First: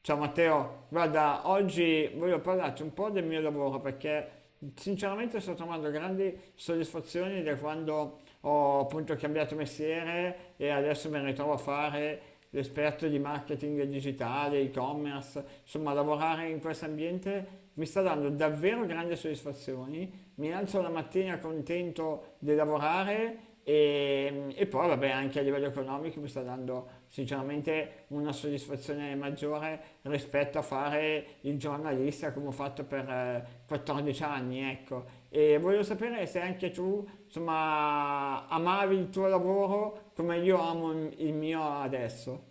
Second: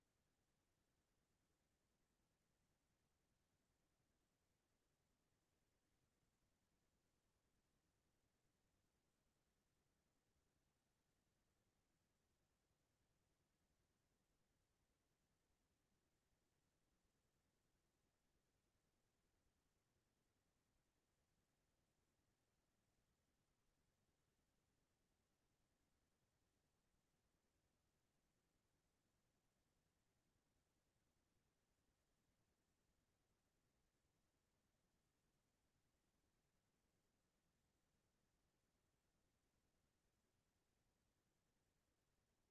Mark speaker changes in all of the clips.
Speaker 1: Ciao Matteo, guarda, oggi voglio parlarti un po' del mio lavoro perché sinceramente sto trovando grandi soddisfazioni da quando ho appunto cambiato mestiere e adesso mi ritrovo a fare l'esperto di marketing digitale, e-commerce, insomma lavorare in questo ambiente mi sta dando davvero grandi soddisfazioni, mi alzo la mattina contento di lavorare e poi, vabbè, anche a livello economico mi sta dando sinceramente una soddisfazione maggiore rispetto a fare il giornalista come ho fatto per 14 anni, ecco. E voglio sapere se anche tu, insomma, amavi il tuo lavoro come io amo il mio adesso.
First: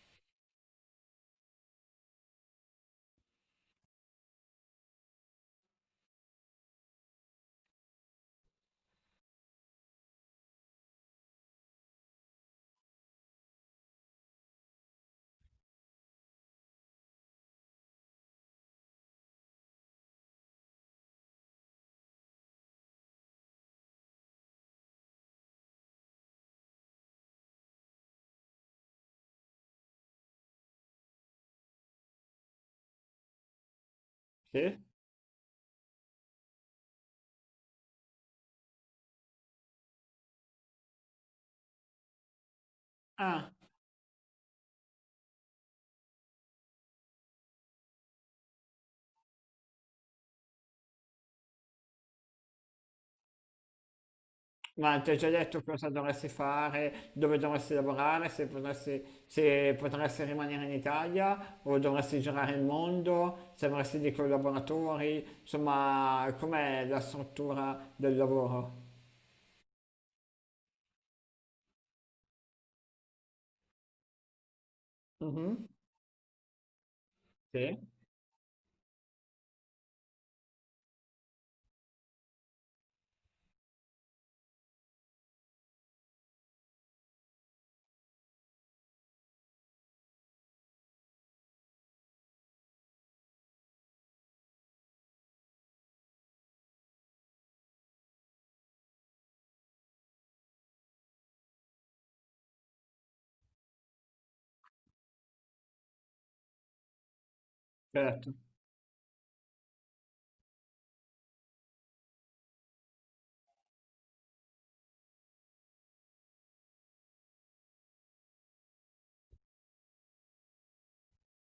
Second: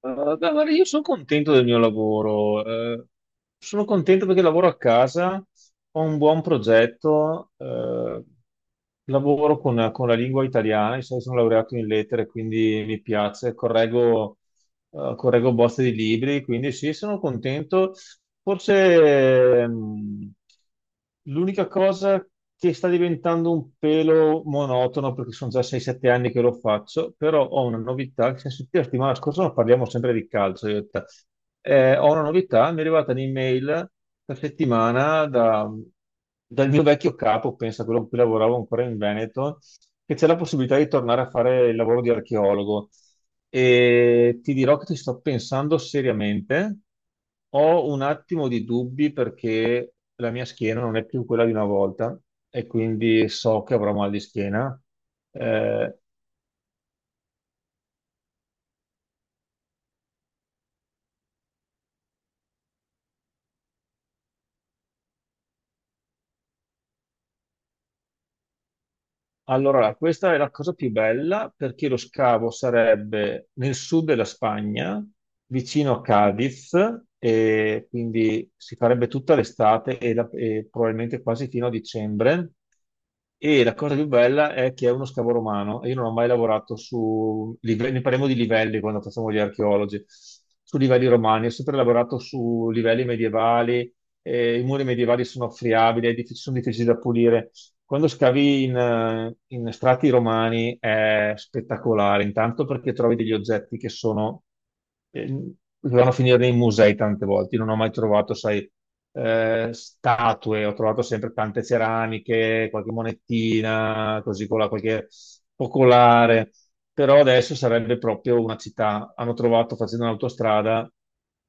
Speaker 2: Eh, beh, guarda, io sono contento del mio lavoro, sono contento perché lavoro a casa, ho un buon progetto, lavoro con la lingua italiana, io sono laureato in lettere, quindi mi piace, correggo, correggo bozze di libri, quindi sì, sono contento. Forse l'unica cosa che sta diventando un pelo monotono, perché sono già 6-7 anni che lo faccio, però ho una novità, che se sentite la settimana scorsa non parliamo sempre di calcio, io e te. Ho una novità, mi è arrivata un'email questa
Speaker 1: Sì?
Speaker 2: settimana dal mio vecchio capo, pensa quello con cui lavoravo ancora in Veneto, che c'è la possibilità di tornare a fare il lavoro di archeologo.
Speaker 1: Ah.
Speaker 2: E ti dirò che ci sto pensando seriamente, ho un attimo di dubbi perché la mia schiena non è più quella di una volta e quindi so che avrò mal di schiena.
Speaker 1: Ma ti ho già detto cosa
Speaker 2: Eh,
Speaker 1: dovresti fare, dove dovresti lavorare, se potresti, se potresti rimanere in Italia o dovresti girare il mondo, se avresti dei collaboratori, insomma, com'è la struttura del lavoro?
Speaker 2: Allora, questa è la cosa più bella perché lo scavo sarebbe nel sud della Spagna,
Speaker 1: Mhm.
Speaker 2: vicino a Cadiz,
Speaker 1: Sì,
Speaker 2: e quindi si farebbe tutta l'estate e probabilmente quasi fino a dicembre. E la cosa più bella è che è uno scavo romano. E io non ho mai lavorato su livelli, ne parliamo di livelli quando facciamo gli archeologi, su livelli romani, ho sempre lavorato su livelli medievali. I muri medievali sono friabili, è sono difficili da pulire. Quando scavi in strati romani è spettacolare, intanto perché trovi degli oggetti che eh, dovevano finire nei musei tante volte. Io non ho mai
Speaker 1: certo.
Speaker 2: trovato, sai, statue, ho trovato sempre tante ceramiche, qualche monetina, così con la qualche focolare. Però adesso sarebbe proprio una città. Hanno trovato facendo un'autostrada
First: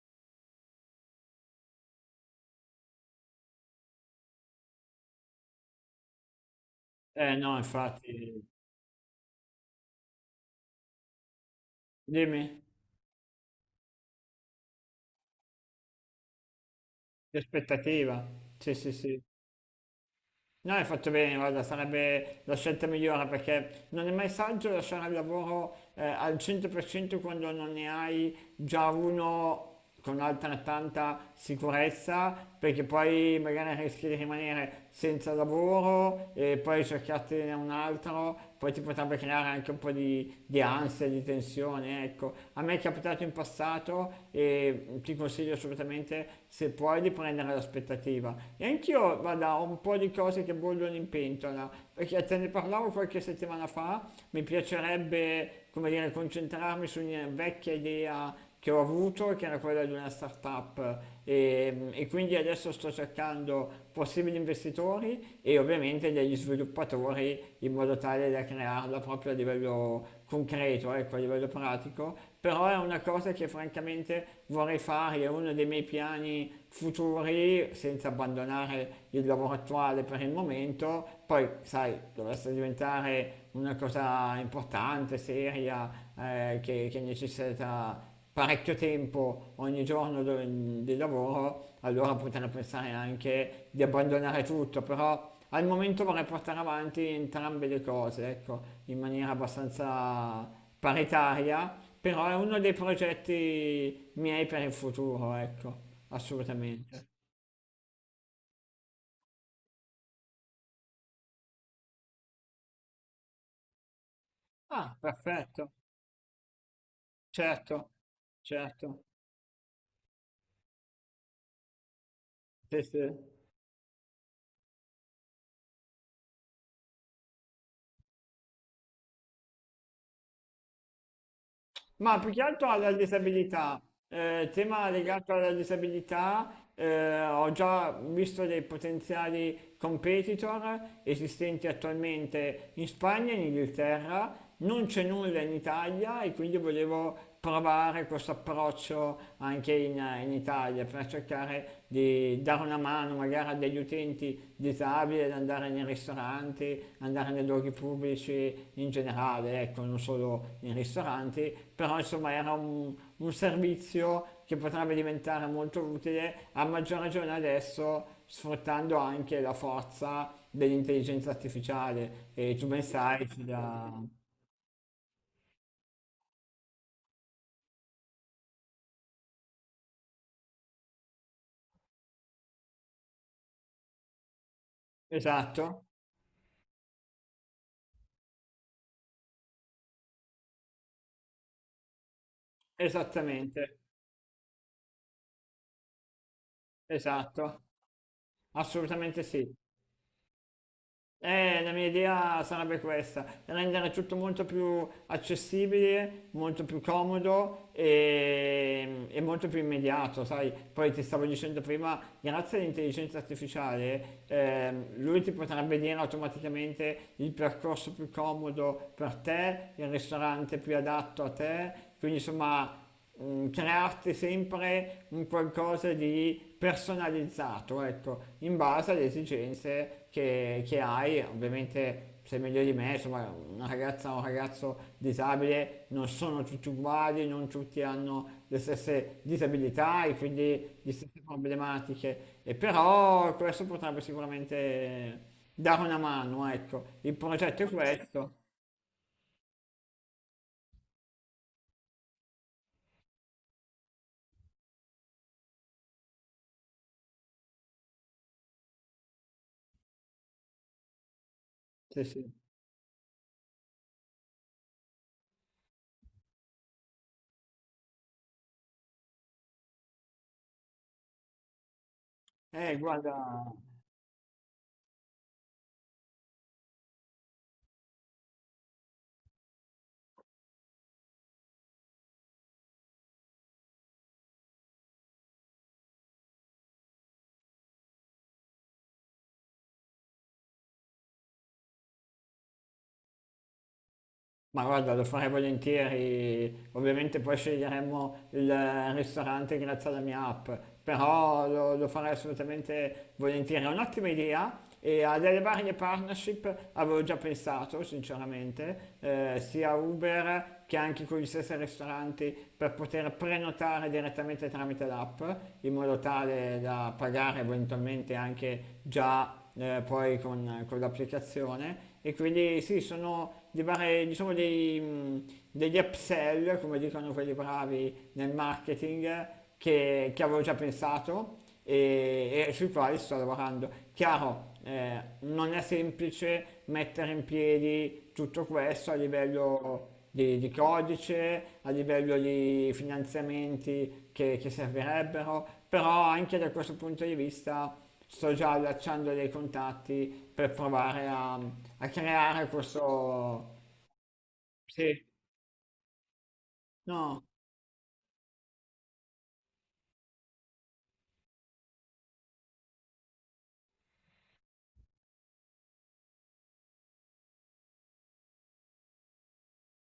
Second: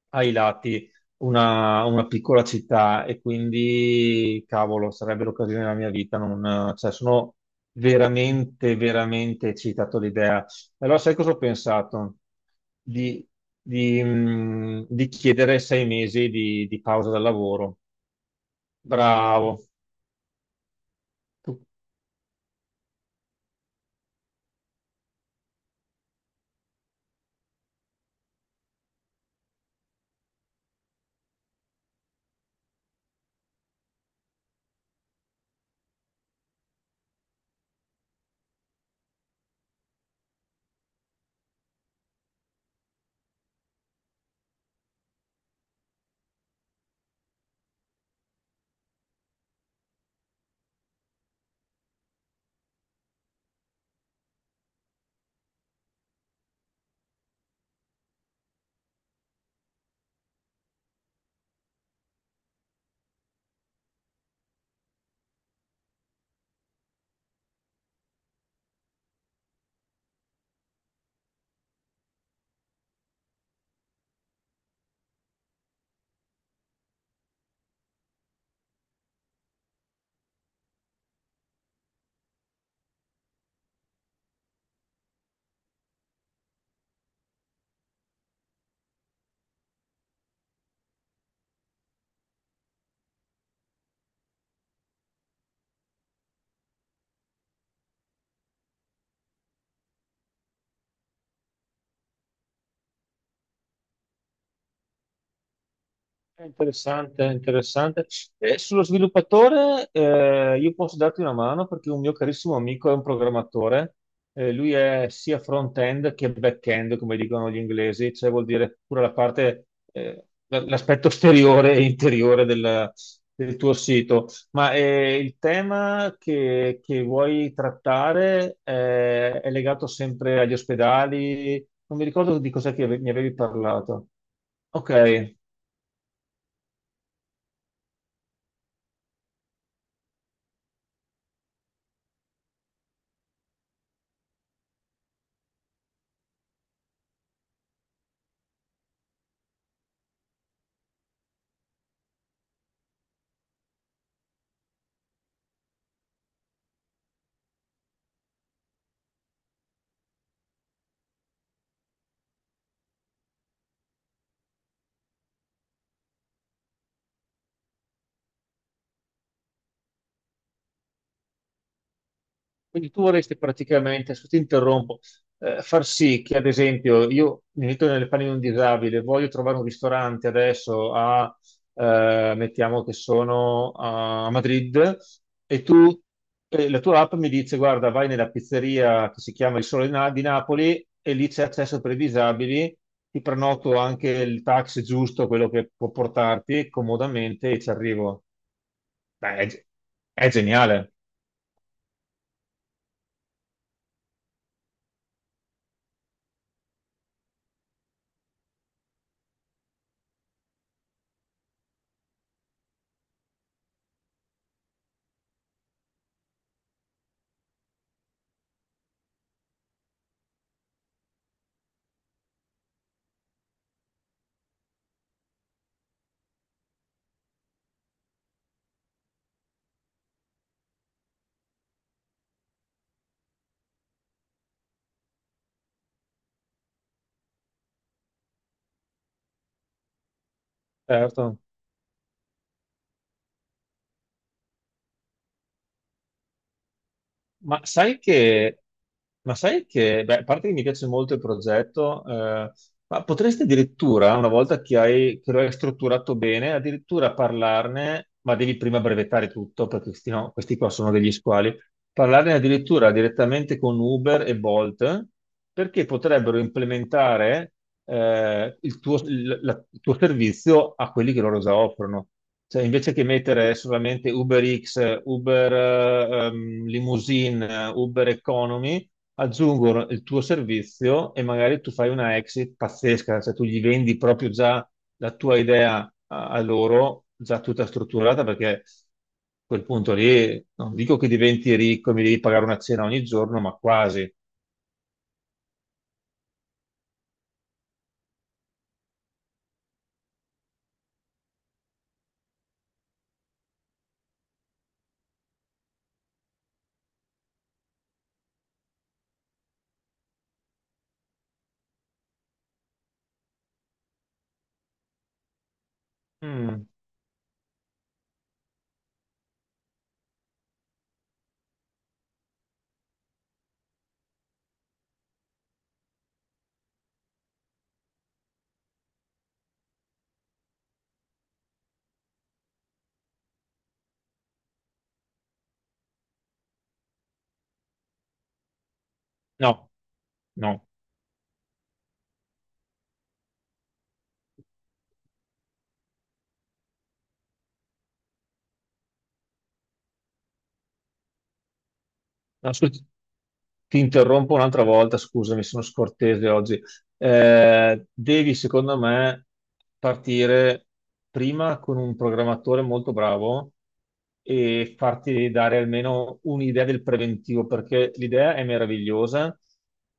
Speaker 2: ai lati una piccola città e quindi, cavolo, sarebbe l'occasione della mia vita. Non, cioè,
Speaker 1: Eh
Speaker 2: sono
Speaker 1: no, infatti,
Speaker 2: veramente, veramente eccitato all'idea. Allora, sai cosa ho pensato?
Speaker 1: dimmi,
Speaker 2: Di, di di chiedere sei mesi di pausa dal lavoro.
Speaker 1: l'aspettativa. Sì, sì, sì.
Speaker 2: Bravo.
Speaker 1: No, hai fatto bene,
Speaker 2: Tu.
Speaker 1: guarda, sarebbe la scelta migliore perché non è mai saggio lasciare il lavoro al 100% quando non ne hai già uno con altrettanta sicurezza perché poi magari rischi di rimanere senza lavoro e poi cercate un altro, poi ti potrebbe creare anche un po' di ansia, di tensione, ecco. A me è capitato in passato e ti consiglio assolutamente, se puoi, di prendere l'aspettativa. E anch'io, guarda, ho un po' di cose che bollono in pentola, perché te ne parlavo qualche settimana fa, mi piace piacerebbe, come dire, concentrarmi su una vecchia idea che ho avuto, che era quella di una startup e quindi adesso sto cercando possibili investitori e ovviamente degli sviluppatori in modo tale da crearla proprio a livello concreto, ecco, a livello pratico, però è una cosa che francamente vorrei fare, è uno dei miei piani futuri senza abbandonare il lavoro attuale per il momento, poi sai, dovesse diventare una cosa importante, seria, che necessita parecchio tempo ogni giorno di lavoro, allora potrei pensare anche di abbandonare tutto, però al momento vorrei portare avanti entrambe le cose, ecco, in maniera abbastanza paritaria, però è uno dei progetti miei per il futuro, ecco.
Speaker 2: È
Speaker 1: Assolutamente.
Speaker 2: interessante, è interessante. E sullo sviluppatore, io posso darti una mano perché un mio carissimo amico è un programmatore. Lui
Speaker 1: Ah,
Speaker 2: è sia
Speaker 1: perfetto.
Speaker 2: front-end che back-end, come dicono gli
Speaker 1: Certo,
Speaker 2: inglesi, cioè vuol dire pure
Speaker 1: certo.
Speaker 2: la parte, l'aspetto esteriore e interiore
Speaker 1: Sì,
Speaker 2: del,
Speaker 1: sì.
Speaker 2: del tuo sito. Ma il tema che vuoi trattare è legato sempre agli ospedali. Non mi
Speaker 1: Ma più
Speaker 2: ricordo
Speaker 1: che
Speaker 2: di
Speaker 1: altro
Speaker 2: cos'è che
Speaker 1: alla
Speaker 2: mi avevi
Speaker 1: disabilità,
Speaker 2: parlato.
Speaker 1: tema legato
Speaker 2: Ok.
Speaker 1: alla disabilità, ho già visto dei potenziali competitor esistenti attualmente in Spagna e in Inghilterra, non c'è nulla in Italia e quindi volevo provare questo approccio anche in Italia per cercare di dare una mano magari a degli utenti disabili ad andare nei ristoranti, andare nei luoghi pubblici in generale, ecco, non solo nei ristoranti, però insomma era un servizio che potrebbe diventare molto utile, a maggior ragione adesso sfruttando anche la forza dell'intelligenza artificiale e tu ben
Speaker 2: Quindi tu
Speaker 1: sai, c'è
Speaker 2: vorresti
Speaker 1: da...
Speaker 2: praticamente, se ti interrompo, far sì che, ad esempio, io mi metto nelle panni di un disabile, voglio trovare un ristorante adesso mettiamo che sono a Madrid, e
Speaker 1: Esatto,
Speaker 2: tu, la tua app mi dice, guarda, vai nella pizzeria che si chiama Il Sole di Napoli e lì c'è accesso per i disabili, ti
Speaker 1: esattamente.
Speaker 2: prenoto anche il taxi giusto, quello che può portarti comodamente e
Speaker 1: Esatto,
Speaker 2: ci arrivo.
Speaker 1: assolutamente
Speaker 2: Beh,
Speaker 1: sì.
Speaker 2: è geniale,
Speaker 1: La mia idea sarebbe questa, rendere tutto molto più accessibile, molto più comodo e molto più immediato, sai? Poi ti stavo dicendo prima, grazie all'intelligenza artificiale, lui ti potrebbe dire automaticamente il percorso più comodo per te, il ristorante più adatto a te, quindi insomma crearti sempre un qualcosa di personalizzato, ecco, in base alle esigenze che hai, ovviamente sei meglio di me, insomma, una ragazza o un ragazzo disabile non sono tutti uguali, non tutti hanno le stesse disabilità e quindi le stesse
Speaker 2: certo.
Speaker 1: problematiche, e però questo potrebbe sicuramente dare una mano, ecco, il
Speaker 2: Ma
Speaker 1: progetto è
Speaker 2: sai
Speaker 1: questo.
Speaker 2: che, ma sai che, beh, a parte che mi piace molto il progetto, ma potresti addirittura, una volta che lo hai strutturato bene, addirittura parlarne, ma devi prima brevettare tutto, perché questi, no, questi qua sono degli squali,
Speaker 1: Sì, sì.
Speaker 2: parlarne addirittura direttamente con Uber e Bolt, perché potrebbero implementare il tuo servizio a quelli che loro già offrono. Cioè, invece che
Speaker 1: Guarda.
Speaker 2: mettere solamente Uber X, Uber Limousine, Uber Economy, aggiungono il tuo servizio e magari tu fai una exit pazzesca, cioè tu gli vendi proprio già la tua idea a loro, già tutta strutturata, perché a quel punto lì non dico che diventi ricco e mi devi pagare una cena ogni giorno, ma quasi.
Speaker 1: Ma guarda, lo farei volentieri, ovviamente poi sceglieremo il ristorante grazie alla mia app, però lo farei assolutamente volentieri, è un'ottima idea e a delle varie partnership avevo già pensato, sinceramente, sia Uber che anche con gli stessi ristoranti per poter prenotare direttamente tramite l'app, in modo tale
Speaker 2: Mm,
Speaker 1: da pagare eventualmente anche già poi con l'applicazione. E quindi sì, sono di fare diciamo dei, degli upsell, come dicono quelli bravi nel marketing, che avevo già pensato e sui quali sto lavorando. Chiaro, non è semplice mettere in piedi tutto questo a
Speaker 2: no,
Speaker 1: livello di
Speaker 2: no,
Speaker 1: codice, a livello di finanziamenti che servirebbero, però anche da questo punto di vista sto già allacciando dei contatti per provare a creare
Speaker 2: assolut-
Speaker 1: questo...
Speaker 2: Ti interrompo un'altra volta,
Speaker 1: Sì.
Speaker 2: scusami, sono scortese oggi.
Speaker 1: No,
Speaker 2: Devi, secondo me, partire prima con un programmatore molto bravo e farti dare almeno un'idea del preventivo, perché l'idea è meravigliosa,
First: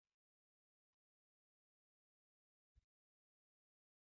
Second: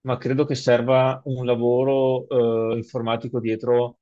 Speaker 2: ma credo che serva un lavoro, informatico dietro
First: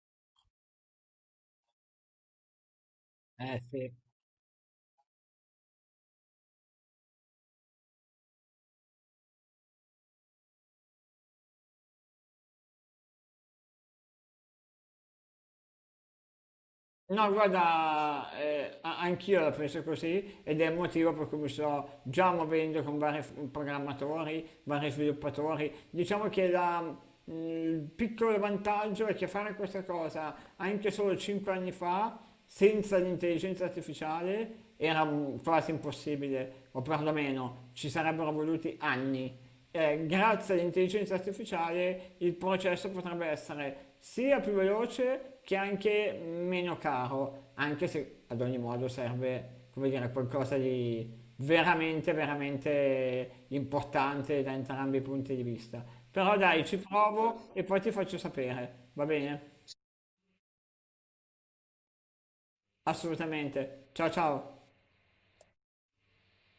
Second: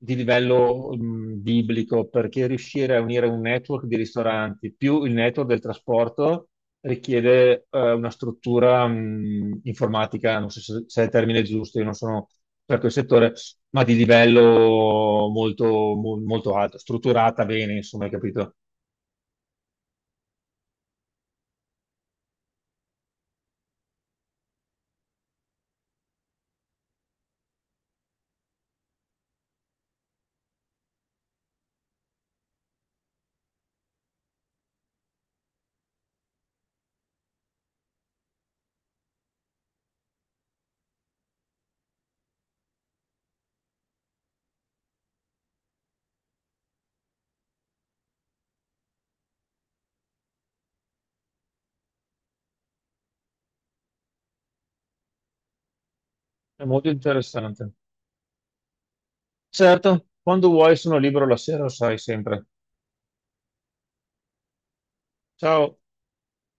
Speaker 2: di livello, biblico, perché riuscire a unire un
Speaker 1: eh
Speaker 2: network
Speaker 1: sì.
Speaker 2: di ristoranti più il network del trasporto richiede una struttura informatica, non so se è il termine giusto, io non sono per quel settore, ma di livello molto alto,
Speaker 1: No,
Speaker 2: strutturata bene, insomma, hai
Speaker 1: guarda,
Speaker 2: capito?
Speaker 1: anch'io la penso così ed è il motivo per cui mi sto già muovendo con vari programmatori, vari sviluppatori. Diciamo che il piccolo vantaggio è che fare questa cosa anche solo 5 anni fa, senza l'intelligenza artificiale, era quasi impossibile, o perlomeno ci sarebbero voluti anni grazie all'intelligenza artificiale il processo potrebbe essere sia più veloce che anche meno caro, anche se ad ogni modo serve, come dire, qualcosa di veramente, veramente importante da entrambi i punti di vista. Però
Speaker 2: È
Speaker 1: dai, ci
Speaker 2: molto
Speaker 1: provo e
Speaker 2: interessante.
Speaker 1: poi ti faccio sapere, va bene?
Speaker 2: Certo, quando vuoi sono libero la sera, lo sai sempre.
Speaker 1: Assolutamente. Ciao ciao.
Speaker 2: Ciao.